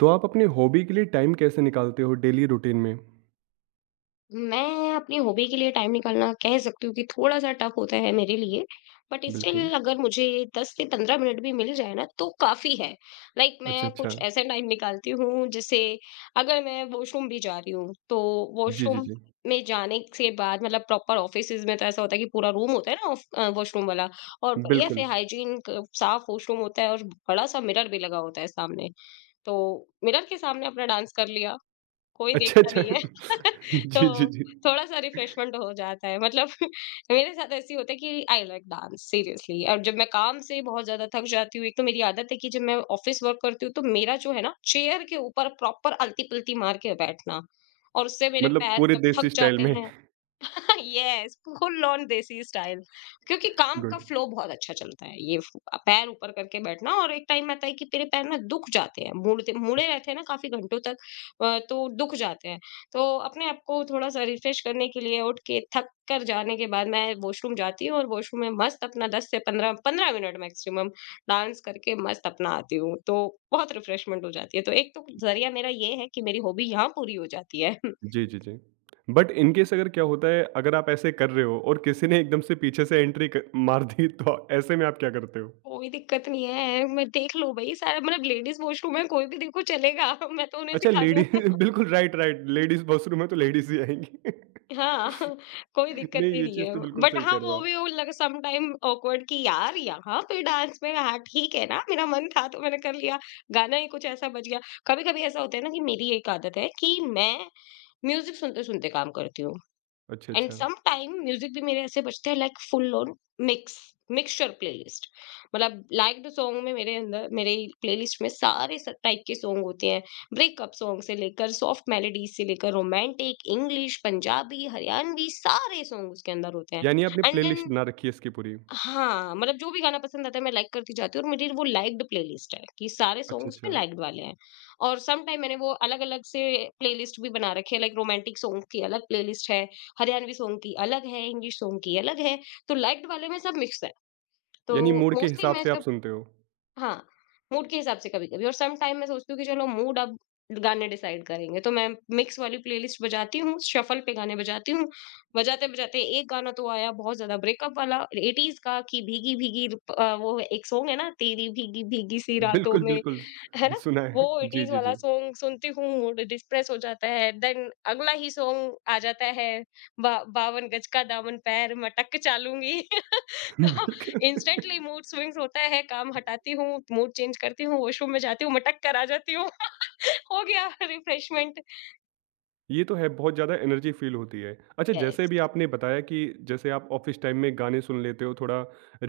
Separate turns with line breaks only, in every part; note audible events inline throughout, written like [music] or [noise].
तो आप अपनी हॉबी के लिए टाइम कैसे निकालते हो डेली रूटीन में?
मैं अपनी हॉबी के लिए टाइम निकालना कह सकती हूँ कि थोड़ा-सा टफ होता है मेरे लिए, बट
बिल्कुल।
स्टिल अगर मुझे 10 से 15 मिनट भी मिल जाए ना तो काफ़ी है। लाइक,
अच्छा,
मैं
अच्छा।
कुछ ऐसा टाइम निकालती हूँ जिसे अगर मैं वॉशरूम भी जा रही हूँ, तो
जी, जी,
वॉशरूम
जी।
में जाने से बाद मतलब प्रॉपर ऑफिसेज़ में तो ऐसा होता है कि पूरा रूम होता है ना ऑफ अ, वॉशरूम वाला, और बढ़िया से
बिल्कुल।
हाइजीन क साफ वॉशरूम होता है, और बड़ा-सा मिरर भी लगा होता है सामने। तो मिरर के सामने अपना डांस कर लिया, कोई
अच्छा,
देखना
अच्छा।
नहीं है। [laughs]
[laughs]
तो
जी, जी, जी।
थोड़ा-सा रिफ्रेशमेंट हो जाता है मतलब। [laughs] मेरे साथ ऐसे ही होता है कि आई लाइक डांस सीरियसली। और जब मैं काम से बहुत ज़्यादा थक जाती हूँ, एक तो मेरी आदत है कि जब मैं ऑफिस वर्क करती हूँ तो मेरा जो है ना, चेयर के ऊपर प्रॉपर आलती-पलती मार के बैठना, और उससे मेरे
मतलब
पैर
पूरे
जब थक
देसी स्टाइल
जाते
में।
हैं। [laughs] Yes, full on desi style. क्योंकि काम का
गुड।
फ्लो बहुत अच्छा चलता है ये पैर ऊपर करके बैठना, और एक टाइम आता है कि तेरे पैर ना दुख जाते हैं, मुड़ते मुड़े रहते हैं ना काफी घंटों तक। तो दुख जाते हैं। तो अपने आप को थोड़ा सा रिफ्रेश करने के लिए उठ के थक कर जाने के बाद मैं वॉशरूम जाती हूँ, और वॉशरूम में मस्त अपना 10 से 15-15 मिनट मैक्सिमम डांस करके मस्त अपना आती हूँ। तो बहुत रिफ्रेशमेंट हो जाती है। तो एक तो जरिया मेरा ये है कि मेरी हॉबी यहाँ पूरी हो जाती है।
जी, जी, जी। बट इन केस अगर क्या होता है, अगर आप ऐसे कर रहे हो और किसी ने एकदम से पीछे से एंट्री क मार दी, [laughs] तो ऐसे में आप क्या करते हो?
कोई दिक्कत नहीं है, मैं देख लो भई सारा, मतलब लेडीज़ वॉशरूम है, कोई भी देखो चलेगा। [laughs] मैं तो उन्हें
अच्छा
सिखा
लेडी
दूँ।
[laughs]
[laughs]
बिल्कुल राइट, राइट। लेडीज़ वॉशरूम है तो लेडीज़ ही आएँगी।
हाँ। [laughs] कोई
[laughs]
दिक्कत
नहीं,
ही
ये
नहीं
चीज़
है।
तो बिल्कुल
बट
सही
हाँ,
कह रहे हो
वो
आप।
भी वो लग सम टाइम ऑकवर्ड कि यार यहाँ पे डांस में, हाँ, ठीक है ना, मेरा मन था तो मैंने कर लिया, गाना ही कुछ ऐसा बज गया। कभी-कभी ऐसा होता है ना कि मेरी एक आदत है कि मैं म्यूज़िक सुनते-सुनते काम करती हूँ।
अच्छा,
एंड
अच्छा।
सम टाइम म्यूजिक भी मेरे ऐसे बजते हैं, like full on mix mixture playlist, मतलब लाइक द सॉन्ग में, मेरे अंदर मेरे प्लेलिस्ट में सारे टाइप के सॉन्ग होते हैं। ब्रेकअप सॉन्ग से लेकर सॉफ्ट मेलोडीज से लेकर रोमांटिक इंग्लिश पंजाबी हरियाणवी सारे सॉन्ग उसके अंदर होते हैं।
यानी आपने
एंड
प्लेलिस्ट
देन
बना रखी है इसकी पूरी।
हाँ, मतलब जो भी गाना पसंद आता है मैं लाइक करती जाती हूँ, और मेरी वो लाइक्ड प्लेलिस्ट है कि सारे सॉन्ग
अच्छा,
उसमें
अच्छा।
लाइक्ड वाले हैं। और सम टाइम मैंने वो अलग-अलग से प्लेलिस्ट भी बना रखी है, लाइक रोमांटिक सॉन्ग की अलग प्लेलिस्ट है, हरियाणवी सॉन्ग की अलग है, इंग्लिश सॉन्ग की अलग है, तो लाइक्ड वाले में सब मिक्स है।
यानी
तो
मूड के
मोस्टली
हिसाब
मैं
से आप
जब,
सुनते हो।
हाँ, मूड के हिसाब से कभी-कभी, और सम टाइम मैं सोचती हूँ कि चलो मूड अब गाने डिसाइड करेंगे, तो मैं मिक्स वाली प्लेलिस्ट बजाती हूँ, शफल पे गाने बजाती हूँ, बजाते-बजाते एक गाना तो आया बहुत ज़्यादा ब्रेकअप वाला 80s का कि भीगी-भीगी वो एक सॉन्ग है ना, तेरी भीगी-भीगी सी रातों
बिल्कुल,
में,
बिल्कुल।
है ना?
[laughs] सुना
वो
है। जी,
80s
जी,
वाला
जी।
सॉन्ग सुनती हूँ, मूड डिप्रेस हो जाता है, देन अगला ही सॉन्ग आ जाता है, बा 52 गज का दामन पैर मटक के चालूँगी।
[laughs]
तो [laughs]
बिल्कुल।
इंस्टेंटली मूड स्विंग्स होता है, काम हटाती हूँ, मूड चेंज करती हूँ, वॉशरूम में जाती हूँ, मटक कर आ जाती हूँ। [laughs] हो गया रिफ्रेशमेंट।
ये तो है बहुत ज़्यादा एनर्जी फ़ील होती है। अच्छा जैसे
यस।
भी आपने बताया कि जैसे आप ऑफ़िस टाइम में गाने सुन लेते हो थोड़ा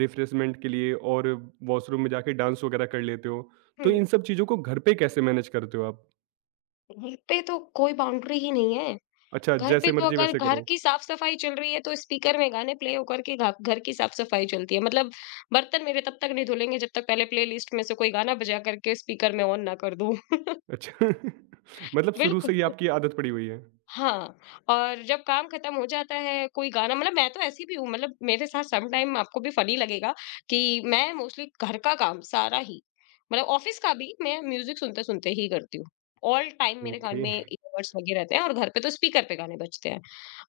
रिफ्रेशमेंट के लिए और वॉशरूम में जाके डांस वगैरह कर लेते हो।
हुँ,
तो इन सब चीज़ों को घर पे कैसे मैनेज करते हो आप?
घर पे तो कोई बाउंड्री ही नहीं है।
अच्छा
घर पे
जैसे
तो
मर्ज़ी
अगर
वैसे
घर
करो।
की साफ-सफाई चल रही है, तो स्पीकर में गाने प्ले होकर के घा घर की साफ-सफाई चलती है। मतलब बर्तन मेरे तब तक नहीं धुलेंगे जब तक पहले प्लेलिस्ट में से कोई गाना बजा करके स्पीकर में ऑन ना कर दूँ। [laughs]
अच्छा [laughs] मतलब शुरू से ही
बिल्कुल।
आपकी आदत पड़ी हुई है।
हाँ। और जब काम खत्म हो जाता है, कोई गाना, मतलब मैं तो ऐसी भी हूँ, मतलब मेरे साथ सम टाइम आपको भी फनी लगेगा कि मैं मोस्टली घर का काम सारा ही, मतलब ऑफिस का भी मैं म्यूजिक सुनते-सुनते ही करती हूँ। ऑल टाइम मेरे कान
ओके।
में ईयरबड्स लगे रहते हैं, और घर पे तो स्पीकर पे गाने बजते हैं।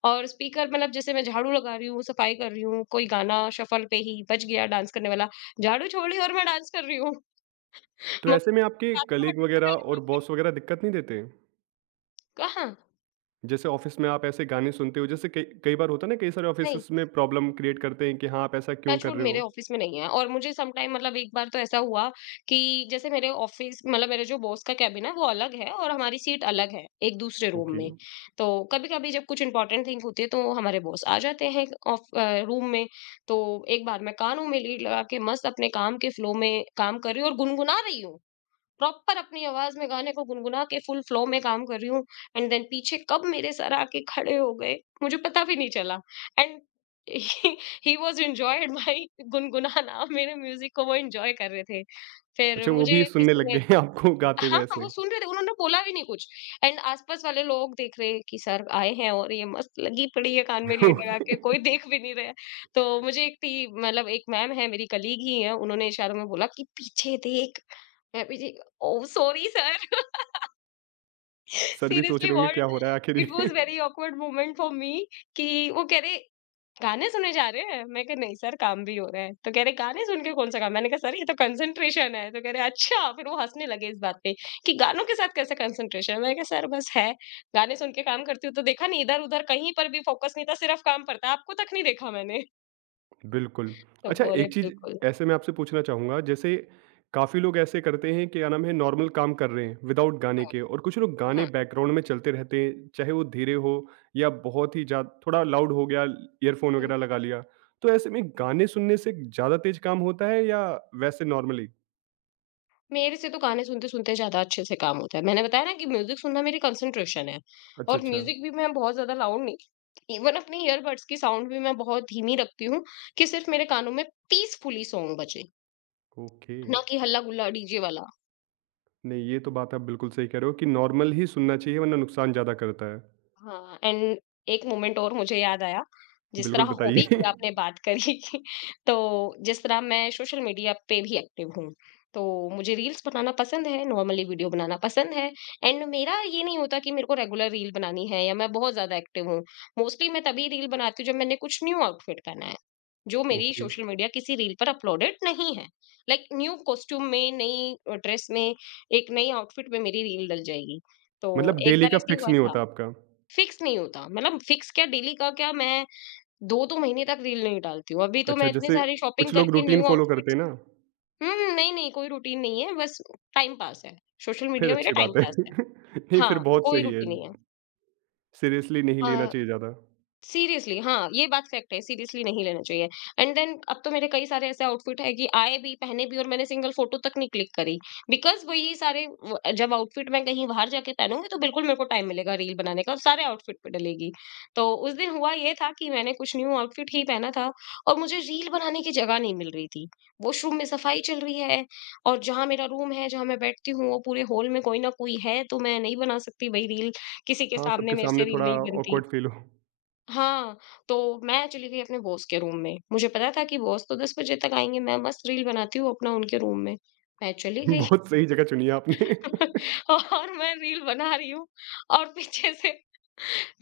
और स्पीकर मतलब जैसे मैं झाड़ू लगा रही हूँ, सफाई कर रही हूँ, कोई गाना शफल पे ही बज गया डांस करने वाला, झाड़ू छोड़ी और मैं डांस कर रही हूँ। [laughs]
तो
मम्मी
ऐसे में आपके
ने बात का
कलीग
बटन दबा
वगैरह
लिया,
और
डांस कर
बॉस
रही
वगैरह दिक्कत नहीं देते?
हूँ। कहाँ?
जैसे ऑफिस में आप ऐसे गाने सुनते हो जैसे कई कई बार होता है ना कई सारे
नहीं।
ऑफिसेस में प्रॉब्लम क्रिएट करते हैं कि हाँ आप ऐसा क्यों कर
टचवुड
रहे
मेरे
हो?
ऑफिस में नहीं है, और मुझे सम टाइम मतलब एक बार तो ऐसा हुआ कि जैसे मेरे ऑफिस, मतलब मेरे जो बॉस का कैबिन है वो अलग है, और हमारी सीट अलग है एक दूसरे रूम
ओके,
में। तो कभी कभी जब कुछ इंपॉर्टेंट थिंग होती है तो हमारे बॉस आ जाते हैं ऑफ रूम में। तो एक बार मैं कानों में लीड लगा के मस्त अपने काम के फ्लो में काम कर रही हूँ और गुनगुना रही हूँ, प्रॉपर अपनी आवाज में गाने को गुनगुना के फुल फ्लो में काम कर रही हूँ, एंड देन पीछे कब मेरे सर आके खड़े हो गए, मुझे पता भी नहीं चला। And he was enjoyed my [laughs] गुनगुनाना, मेरे म्यूजिक को वो एंजॉय कर रहे थे। फिर
अच्छा वो
मुझे
भी सुनने
किसी
लग
ने।
गए हैं आपको
[laughs]
गाते
हाँ
हुए
हाँ, वो
ऐसे?
सुन रहे थे, उन्होंने बोला भी नहीं कुछ। एंड आसपास वाले लोग देख रहे हैं कि सर आए हैं और ये मस्त लगी पड़ी है कान में
[laughs]
लीड लगा
ओके,
के, कोई देख भी नहीं रहा है। तो मुझे एक टी मतलब एक मैम है मेरी कलीग ही है, उन्होंने इशारों में बोला कि पीछे देख। Happy ji. Oh sorry sir.
Sir भी सोच
सीरियसली
रहे होंगे
व्हाट।
क्या हो रहा है आखिर
इट वाज
ये?
Very awkward moment for me कि वो कह रहे गाने सुने जा रहे हैं, मैं कहा नहीं सर काम भी हो रहा है, तो कह रहे गाने सुन के कौन सा काम, मैंने कहा सर ये तो कंसंट्रेशन है, तो कह रहे अच्छा, फिर वो हंसने लगे इस बात पे कि गानों के साथ कैसे कंसंट्रेशन, मैंने कहा सर बस है, गाने सुन के काम करती हूँ तो देखा नहीं इधर उधर, कहीं पर भी फोकस नहीं था सिर्फ काम पर था, आपको तक नहीं देखा मैंने।
बिल्कुल।
तो
अच्छा
बोले
एक चीज़
बिल्कुल,
ऐसे मैं आपसे पूछना चाहूँगा जैसे काफ़ी लोग ऐसे करते हैं कि क्या नाम है नॉर्मल काम कर रहे हैं विदाउट गाने
हाँ
के और कुछ लोग गाने
हाँ।
बैकग्राउंड में चलते रहते हैं चाहे वो धीरे हो या बहुत ही ज़्यादा थोड़ा लाउड हो गया ईयरफोन वगैरह लगा लिया। तो ऐसे में गाने सुनने से ज़्यादा तेज़ काम होता है या वैसे नॉर्मली?
मेरे से तो गाने सुनते-सुनते ज़्यादा अच्छे से काम होता है। मैंने बताया ना कि म्यूज़िक सुनना मेरी कंसंट्रेशन है,
अच्छा,
और
अच्छा।
म्यूज़िक भी मैं बहुत ज़्यादा लाउड नहीं, इवन अपने ईयरबड्स की साउंड भी मैं बहुत धीमी रखती हूँ कि सिर्फ़ मेरे कानों में पीसफुली सॉन्ग बजे,
ओके।
ना कि हल्ला-गुल्ला डीजे वाला।
नहीं ये तो बात आप बिल्कुल सही कह रहे हो कि नॉर्मल ही सुनना चाहिए वरना नुकसान ज़्यादा करता है।
हाँ, एंड एक मोमेंट और मुझे याद आया, जिस तरह
बिल्कुल
हॉबी
बताइए।
की आपने
[laughs]
बात करी। [laughs] तो जिस तरह मैं सोशल मीडिया पे भी एक्टिव हूँ, तो मुझे रील्स बनाना पसंद है, नॉर्मली वीडियो बनाना पसंद है, एंड मेरा ये नहीं होता कि मेरे को रेगुलर रील बनानी है या मैं बहुत ज़्यादा एक्टिव हूँ। मोस्टली मैं तभी रील बनाती हूँ जब मैंने कुछ न्यू आउटफिट पहना है, जो मेरी
ओके।
सोशल मीडिया किसी रील पर अपलोडेड नहीं है। लाइक न्यू कॉस्ट्यूम में, नई ड्रेस में, एक नई आउटफिट में मेरी रील डल जाएगी। तो
मतलब
एक
डेली
बार
का
ऐसे ही
फिक्स
हुआ
नहीं
था।
होता आपका?
फिक्स नहीं होता, मतलब फिक्स क्या, डेली का क्या, मैं 2-2 महीने तक रील नहीं डालती हूँ। अभी तो मैं
अच्छा,
इतनी
जैसे
सारी शॉपिंग
कुछ लोग
करके
रूटीन
न्यू
फ़ॉलो करते
आउटफिट्स।
हैं ना,
हुँ, नहीं, नहीं कोई रूटीन नहीं है, बस टाइम पास है। सोशल
फिर
मीडिया मेरा
अच्छी
टाइम
बात है।
पास
[laughs]
है।
नहीं, फिर
हाँ,
बहुत
कोई
सही है,
रूटीन नहीं है।
सीरियसली नहीं लेना
अ
चाहिए ज़्यादा।
सीरियसली हाँ, ये बात फैक्ट है, सीरियसली नहीं लेना चाहिए। एंड देन अब तो मेरे कई सारे ऐसे आउटफिट हैं कि आए भी, पहने भी, और मैंने सिंगल फोटो तक नहीं क्लिक करी। बिकॉज़ वही सारे व जब आउटफिट मैं कहीं बाहर जाके पहनूँगी तो बिल्कुल मेरे को टाइम मिलेगा रील बनाने का, और सारे आउटफिट पे डलेगी। तो उस दिन हुआ ये था कि मैंने कुछ न्यू आउटफिट ही पहना था, और मुझे रील बनाने की जगह नहीं मिल रही थी। वॉशरूम में सफाई चल रही है, और जहाँ मेरा रूम है, जहाँ मैं बैठती हूँ, वो पूरे हॉल में कोई ना कोई है, तो मैं नहीं बना सकती भाई रील, किसी के
हाँ,
सामने
सबके
मेरे से
सामने
रील
थोड़ा
नहीं बनती।
ऑकवर्ड फ़ील हो।
हाँ, तो मैं चली गई अपने बॉस के रूम में। मुझे पता था कि बॉस तो 10 बजे तक आएँगे, मैं मस्त रील बनाती हूँ अपना उनके रूम में। मैं चली
[laughs]
गई।
बहुत सही जगह चुनी है आपने।
[laughs]
[laughs]
और मैं रील बना रही हूँ और पीछे से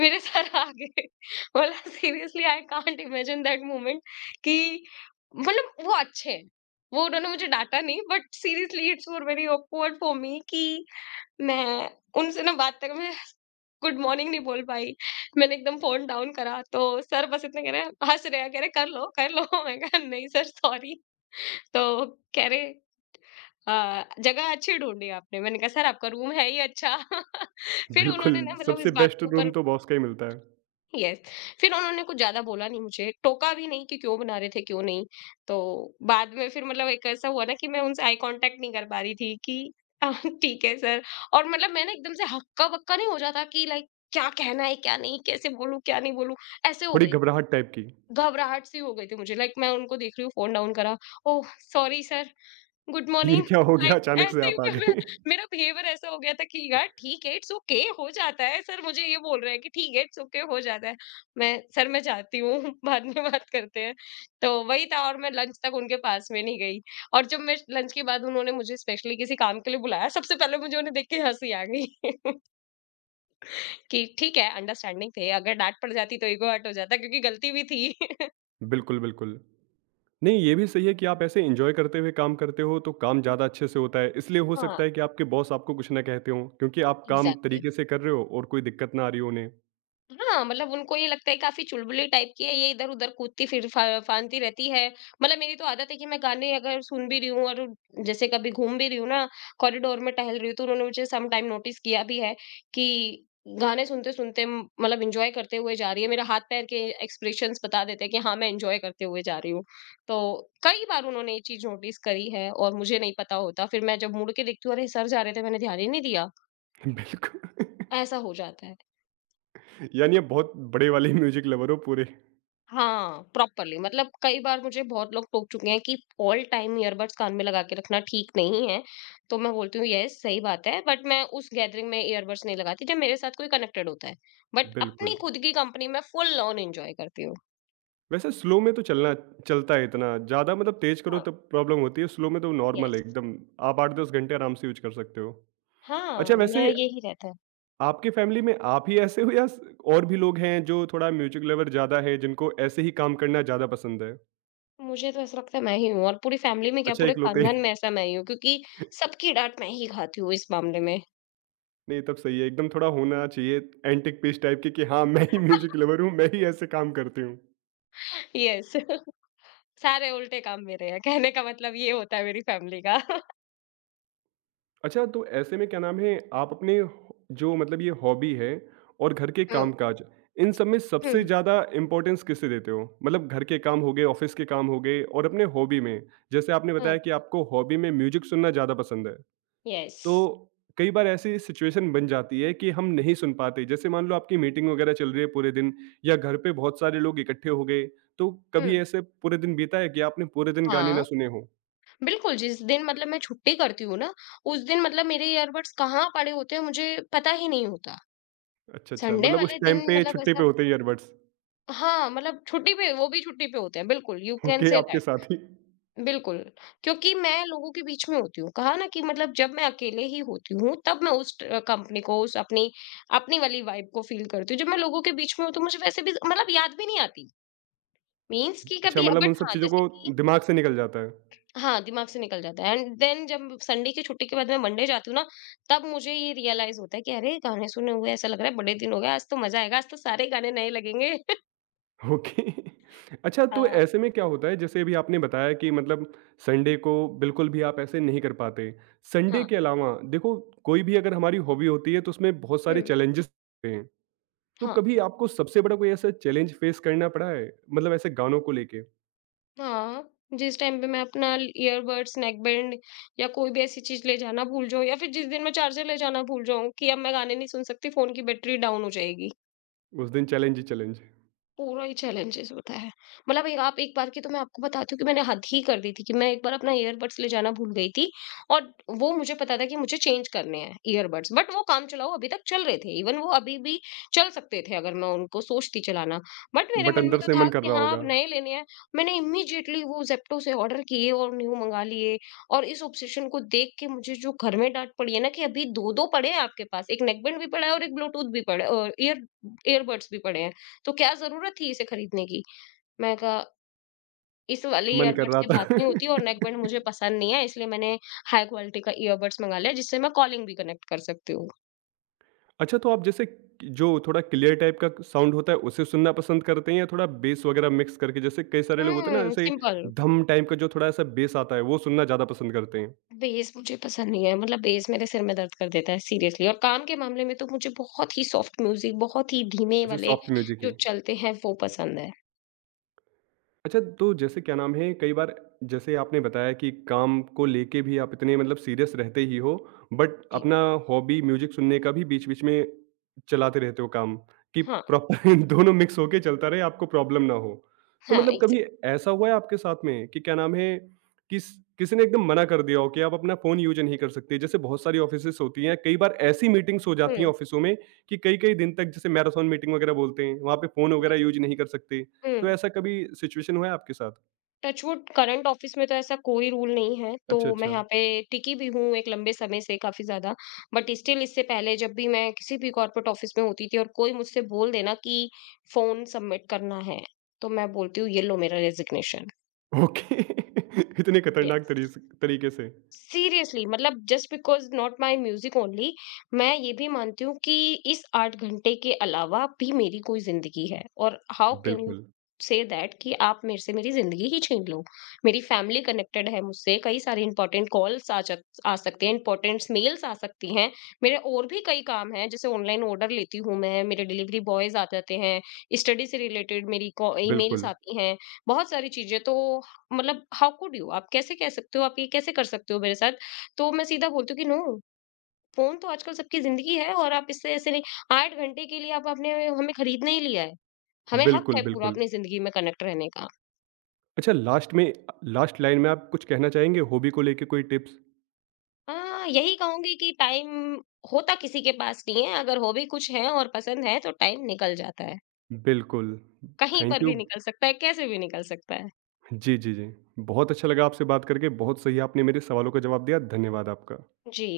मेरे सर [laughs] आ गए। बोला seriously I can't imagine that moment कि, मतलब वो अच्छे हैं। वो उन्होंने मुझे डाँटा नहीं, but seriously it's were very awkward for me कि मैं उनसे ना बात तक, गुड मॉर्निंग नहीं बोल पाई। मैंने एकदम फ़ोन डाउन करा तो सर बस इतना कह रहे हैं, हँस रहे हैं, कह रहे, "कर लो, कर लो।" [laughs] मैं कहा, "नहीं सर सॉरी।" तो कह रहे "जगह अच्छी ढूँढी आपने।" मैंने कहा, "सर आपका रूम है ही अच्छा।" [laughs] फिर
बिल्कुल,
उन्होंने ना मतलब इस
सबसे
बात
बेस्ट
के
रूम
ऊपर,
तो बॉस का ही मिलता है,
यस, फिर उन्होंने कुछ ज़्यादा बोला नहीं मुझे, टोका भी नहीं कि क्यों बना रहे थे, क्यों नहीं। तो बाद में फिर मतलब एक ऐसा हुआ ना कि मैं उनसे आई कॉन्टैक्ट नहीं कर पा रही थी कि [laughs] अ, ठीक है सर। और मतलब मैं ना एकदम से हक्का-बक्का नहीं हो जाता कि लाइक क्या कहना है, क्या नहीं, कैसे बोलूँ, क्या नहीं बोलूँ, ऐसे हो
थोड़ी
गई थी।
घबराहट टाइप की।
घबराहट सी हो गई थी मुझे लाइक मैं उनको देख रही हूँ, फ़ोन डाउन करा, ओह! सॉरी सर, गुड
ये
मॉर्निंग।
क्या हो गया
लाइक
अचानक से
ऐसे
आप आ
ही मैं,
गए? [laughs]
मेरा बिहेवियर ऐसा हो गया था कि यार ठीक है, इट्स ओके हो जाता है। सर मुझे ये बोल रहे हैं कि ठीक है इट्स ओके हो जाता है। मैं, सर मैं जाती हूँ [laughs] बाद में बात करते हैं। तो वही था और मैं लंच तक उनके पास में नहीं गई। और जब मैं लंच के बाद उन्होंने मुझे स्पेशली किसी काम के लिए बुलाया, सबसे पहले मुझे उन्हें देख के हंसी आ गई। [laughs] कि ठीक है, अंडरस्टैंडिंग थे। अगर डांट पड़ जाती तो ईगो हर्ट हो जाता क्योंकि गलती भी थी। [laughs]
बिल्कुल, बिल्कुल। नहीं, ये भी सही है कि आप ऐसे एन्जॉय करते हुए काम करते हो, तो काम ज़्यादा अच्छे से होता है, इसलिए हो
हाँ,
सकता है कि आपके बॉस आपको कुछ ना कहते हों, क्योंकि आप काम
एग्जैक्टली।
तरीके से कर रहे हो और कोई दिक्कत ना आ रही हो उन्हें।
हाँ, मतलब उनको ये लगता है काफ़ी चुलबुली टाइप की है, ये इधर-उधर कूदती फिर फा फांती रहती है। मतलब मेरी तो आदत है कि मैं गाने अगर सुन भी रही हूँ, और जैसे कभी घूम भी रही हूँ ना, कॉरिडोर में टहल रही हूँ, तो उन्होंने मुझे सम टाइम नोटिस किया भी है कि गाने सुनते-सुनते मतलब एन्जॉय करते हुए जा रही है। मेरा हाथ-पैर के एक्सप्रेशंस बता देते हैं कि हाँ, मैं एन्जॉय करते हुए जा रही हूँ। तो कई बार उन्होंने ये चीज़ नोटिस करी है और मुझे नहीं पता होता। फिर मैं जब मुड़ के देखती हूँ, अरे! सर जा रहे थे, मैंने ध्यान ही नहीं दिया।
बिल्कुल।
ऐसा हो जाता है।
[laughs] यानी आप बहुत बड़े वाले म्यूजिक लवर हो पूरे।
हाँ, प्रॉपर्ली मतलब कई बार मुझे बहुत लोग टोक चुके हैं कि ऑल टाइम ईयरबड्स कान में लगा के रखना ठीक नहीं है। तो मैं बोलती हूँ, यस सही बात है, बट मैं उस गैदरिंग में ईयरबड्स नहीं लगाती जब मेरे साथ कोई कनेक्टेड होता है। बट अपनी
बिल्कुल।
खुद की कंपनी में फुल ऑन एन्जॉय करती हूँ।
वैसे स्लो में तो चलना चलता है इतना, ज़्यादा मतलब तेज़ करो
हाँ,
तब प्रॉब्लम होती है, स्लो में तो नॉर्मल है
यस।
एकदम, आप 8-10 घंटे आराम से यूज़ कर सकते हो। अच्छा
हाँ, मैं
वैसे
यही रहता है।
आपकी फ़ैमिली में आप ही ऐसे हो या स और भी लोग हैं जो थोड़ा म्यूजिक लवर ज़्यादा है, जिनको ऐसे ही काम करना ज़्यादा पसंद है?
मुझे तो ऐसा लगता है मैं ही हूँ और पूरी फैमिली में क्या,
अच्छा
पूरे
इकलौते।
खानदान में ऐसा
[laughs]
मैं ही हूँ, क्योंकि सबकी डाँट मैं ही खाती हूँ इस मामले में।
नहीं तब सही है, एकदम थोड़ा होना चाहिए एंटिक पीस टाइप के कि हाँ, मैं ही म्यूजिक
[laughs]
लवर हूँ, मैं ही ऐसे काम करती हूँ।
यस। [laughs] सारे उल्टे काम मेरे हैं, कहने का मतलब ये होता है मेरी फैमिली का।
अच्छा, तो ऐसे में क्या नाम है, आप अपने हो जो मतलब ये हॉबी है और घर के
[laughs]
काम-काज, इन सब में
हुँ।
सबसे ज़्यादा इम्पोर्टेंस किसे देते हो? मतलब घर के काम हो गए, ऑफ़िस के काम हो गए और अपने हॉबी में। जैसे आपने
हुँ,
बताया कि आपको हॉबी में म्यूज़िक सुनना ज़्यादा पसंद है,
यस।
तो कई बार ऐसी सिचुएशन बन जाती है कि हम नहीं सुन पाते। जैसे मान लो आपकी मीटिंग वगैरह चल रही है पूरे दिन या घर पे बहुत सारे लोग इकट्ठे हो गए, तो
हुँ।
कभी ऐसे पूरे दिन बीता है कि आपने पूरे दिन गाने
हाँ,
ना सुने हों?
बिल्कुल, जिस दिन मतलब मैं छुट्टी करती हूँ ना, उस दिन मतलब मेरे ईयरबड्स कहाँ पड़े होते हैं मुझे पता ही नहीं होता।
अच्छा, अच्छा,
संडे
मतलब उस
वाले
टाइम
दिन
पे
मतलब
छुट्टी
ऐसा,
पे होते हैं ईयरबड्स।
हाँ, मतलब छुट्टी पे, वो भी छुट्टी पे होते हैं, बिल्कुल यू कैन
ओके,
से
आपके
दैट।
साथी।
बिल्कुल, क्योंकि मैं लोगों के बीच में होती हूँ। कहा ना कि मतलब जब मैं अकेले ही होती हूँ, तब मैं उस ट कंपनी को, उस अपनी, अपनी वाली वाइब को फ़ील करती हूँ। जब मैं लोगों के बीच में हूँ, तो मुझे वैसे भी मतलब याद भी नहीं आती। मीन्स कि
अच्छा
कभी
मतलब उन
बट
सब
हाँ,
चीज़ों
जैसे कि
को दिमाग से निकल जाता है।
हाँ, दिमाग से निकल जाता है। एंड देन जब संडे की छुट्टी के बाद मैं मंडे जाती हूँ ना, तब मुझे ये रियलाइज़ होता है कि अरे! गाने सुने हुए ऐसा लग रहा है बड़े दिन हो गए, आज तो मज़ा आएगा, आज तो सारे गाने नए लगेंगे। [laughs]
ओके। [laughs] अच्छा तो
हाँ,
ऐसे में क्या होता है जैसे अभी आपने बताया कि मतलब संडे को बिल्कुल भी आप ऐसे नहीं कर पाते।
हाँ,
संडे के अलावा देखो कोई भी अगर हमारी हॉबी होती है तो उसमें बहुत सारे
हुँ,
चैलेंजेस होते हैं। तो
हाँ,
कभी आपको सबसे बड़ा कोई ऐसा चैलेंज फेस करना पड़ा है? मतलब ऐसे गानों को लेके?
हाँ, जिस टाइम पे मैं अपना ईयरबड्स, नेकबैंड या कोई भी ऐसी चीज़ ले जाना भूल जाऊँ, या फिर जिस दिन मैं चार्जर ले जाना भूल जाऊँ कि अब मैं गाने नहीं सुन सकती, फ़ोन की बैटरी डाउन हो जाएगी।
उस दिन चैलेंज ही चैलेंज।
पूरा ही चैलेंजेस होता है। मतलब एक, आप एक बार की तो मैं आपको बताती हूँ कि मैंने हद ही कर दी थी कि मैं एक बार अपना ईयरबड्स ले जाना भूल गई थी, और वो मुझे पता था कि मुझे चेंज करने हैं ईयरबड्स, बट वो काम चलाऊ अभी तक चल रहे थे। इवन वो अभी भी चल सकते थे अगर मैं उनको सोचती चलाना। बट मेरे
बट
मन में
अंदर
तो
से
था
मन कर
कि
रहा
हाँ, अब
होगा।
नए लेने हैं। मैंने इमीडिएटली वो ज़ेप्टो से ऑर्डर किए और न्यू मँगा लिए। और इस ऑब्सेशन को देख के मुझे जो घर में डाँट पड़ी है ना कि अभी 2-2 पड़े हैं आपके पास, एक नेकबैंड भी पड़ा है और एक ब्लूटूथ भी पड़ा है और ईयरबड्स भी पड़े हैं। तो क्या ज़रूरत थी इसे खरीदने की? मैंने कहा, इस वाले
मन कर
ईयरबड्स
रहा
से
था।
बात
[laughs]
नहीं होती और नेकबैंड मुझे पसंद नहीं है, इसलिए मैंने हाई क्वालिटी का ईयरबड्स मँगा लिया जिससे मैं कॉलिंग भी कनेक्ट कर सकती हूँ।
अच्छा, तो आप जैसे जो थोड़ा क्लियर टाइप का साउंड होता है, उसे सुनना पसंद करते हैं या थोड़ा बेस वगैरह मिक्स करके जैसे कई सारे लोग होते हैं ना,
हुँ,
जैसे
सिंपल।
धम टाइप का जो थोड़ा ऐसा बेस आता है, वो सुनना ज़्यादा पसंद करते हैं,
बेस मुझे पसंद नहीं है, मतलब बेस मेरे सिर में दर्द कर देता है सीरियसली। और काम के मामले में तो मुझे बहुत ही सॉफ्ट म्यूज़िक, बहुत ही धीमे
जैसे
वाले
सॉफ्ट म्यूज़िक
जो
ही?
चलते हैं वो पसंद है।
अच्छा, तो जैसे क्या नाम है, कई बार जैसे आपने बताया कि काम को लेके भी आप इतने मतलब सीरियस रहते ही हो, बट
जी।
अपना हॉबी म्यूज़िक सुनने का भी बीच-बीच में चलाते रहते हो काम, कि
हाँ,
प्रॉपर [laughs] दोनों मिक्स होके चलता रहे, आपको प्रॉब्लम ना हो। तो
हाँ,
मतलब
एग्ज़ैक्ट।
कभी ऐसा हुआ है आपके साथ में कि क्या नाम है, किस किसी ने एकदम मना कर दिया हो कि आप अपना फ़ोन यूज़ नहीं कर सकते? जैसे बहुत सारी ऑफ़िसेज़ होती हैं, कई बार ऐसी मीटिंग्स हो जाती हैं
हुँ,
ऑफ़िसों में कि कई-कई दिन तक जैसे मैराथन मीटिंग वगैरह बोलते हैं, वहाँ पे फ़ोन वगैरह
यस,
यूज़ नहीं कर सकते। तो
हुँ।
ऐसा कभी सिचुएशन हुआ है आपके साथ?
टचवुड करंट ऑफिस में तो ऐसा कोई रूल नहीं है, तो
अच्छा,
मैं
अच्छा।
यहाँ पे टिकी भी हूँ एक लंबे समय से काफ़ी ज़्यादा। बट स्टिल इससे पहले जब भी मैं किसी भी कॉर्पोरेट ऑफिस में होती थी और कोई मुझसे बोल देना कि फ़ोन सबमिट करना है, तो मैं बोलती हूँ ये लो मेरा रेज़िग्नेशन।
ओके। [laughs] इतने खतरनाक
यस।
तरीस तरीके से।
सीरियसली मतलब just because not my music only, मैं ये भी मानती हूँ कि इस 8 घंटे के अलावा भी मेरी कोई जिंदगी है और हाउ कैन यू
बिल्कुल,
से दैट कि आप मेरे से मेरी जिंदगी ही छीन लो। मेरी फैमिली कनेक्टेड है मुझसे, कई सारे इंपॉर्टेंट कॉल्स आ सकते हैं, इंपॉर्टेंट मेल्स आ सकती हैं, मेरे और भी कई काम हैं, जैसे ऑनलाइन ऑर्डर लेती हूँ मैं, मेरे डिलीवरी बॉयज आ जाते हैं, स्टडी से रिलेटेड मेरी ईमेल्स
बिल्कुल,
आती हैं, बहुत सारी चीजें। तो मतलब हाउ कुड यू, आप कैसे कह सकते हो, आप ये कैसे कर सकते हो मेरे साथ? तो मैं सीधा बोलती हूँ कि नो, फ़ोन तो आजकल सबकी ज़िंदगी है और आप इससे ऐसे नहीं, 8 घंटे के लिए आप, आपने हमें खरीद नहीं लिया है। हमें हक है पूरा
बिल्कुल।
अपनी ज़िंदगी में कनेक्ट रहने का।
अच्छा लास्ट में लास्ट लाइन में आप कुछ कहना चाहेंगे हॉबी को लेके कोई टिप्स?
हाँ, यही कहूँगी कि टाइम होता किसी के पास नहीं है, अगर हॉबी कुछ है और पसंद है तो टाइम निकल जाता है।
बिल्कुल,
कहीं
थैंक
पर
यू।
भी निकल सकता है, कैसे भी निकल सकता है।
जी, जी, जी। बहुत अच्छा लगा आपसे बात करके, बहुत सही आपने मेरे सवालों का जवाब दिया, धन्यवाद आपका।
जी।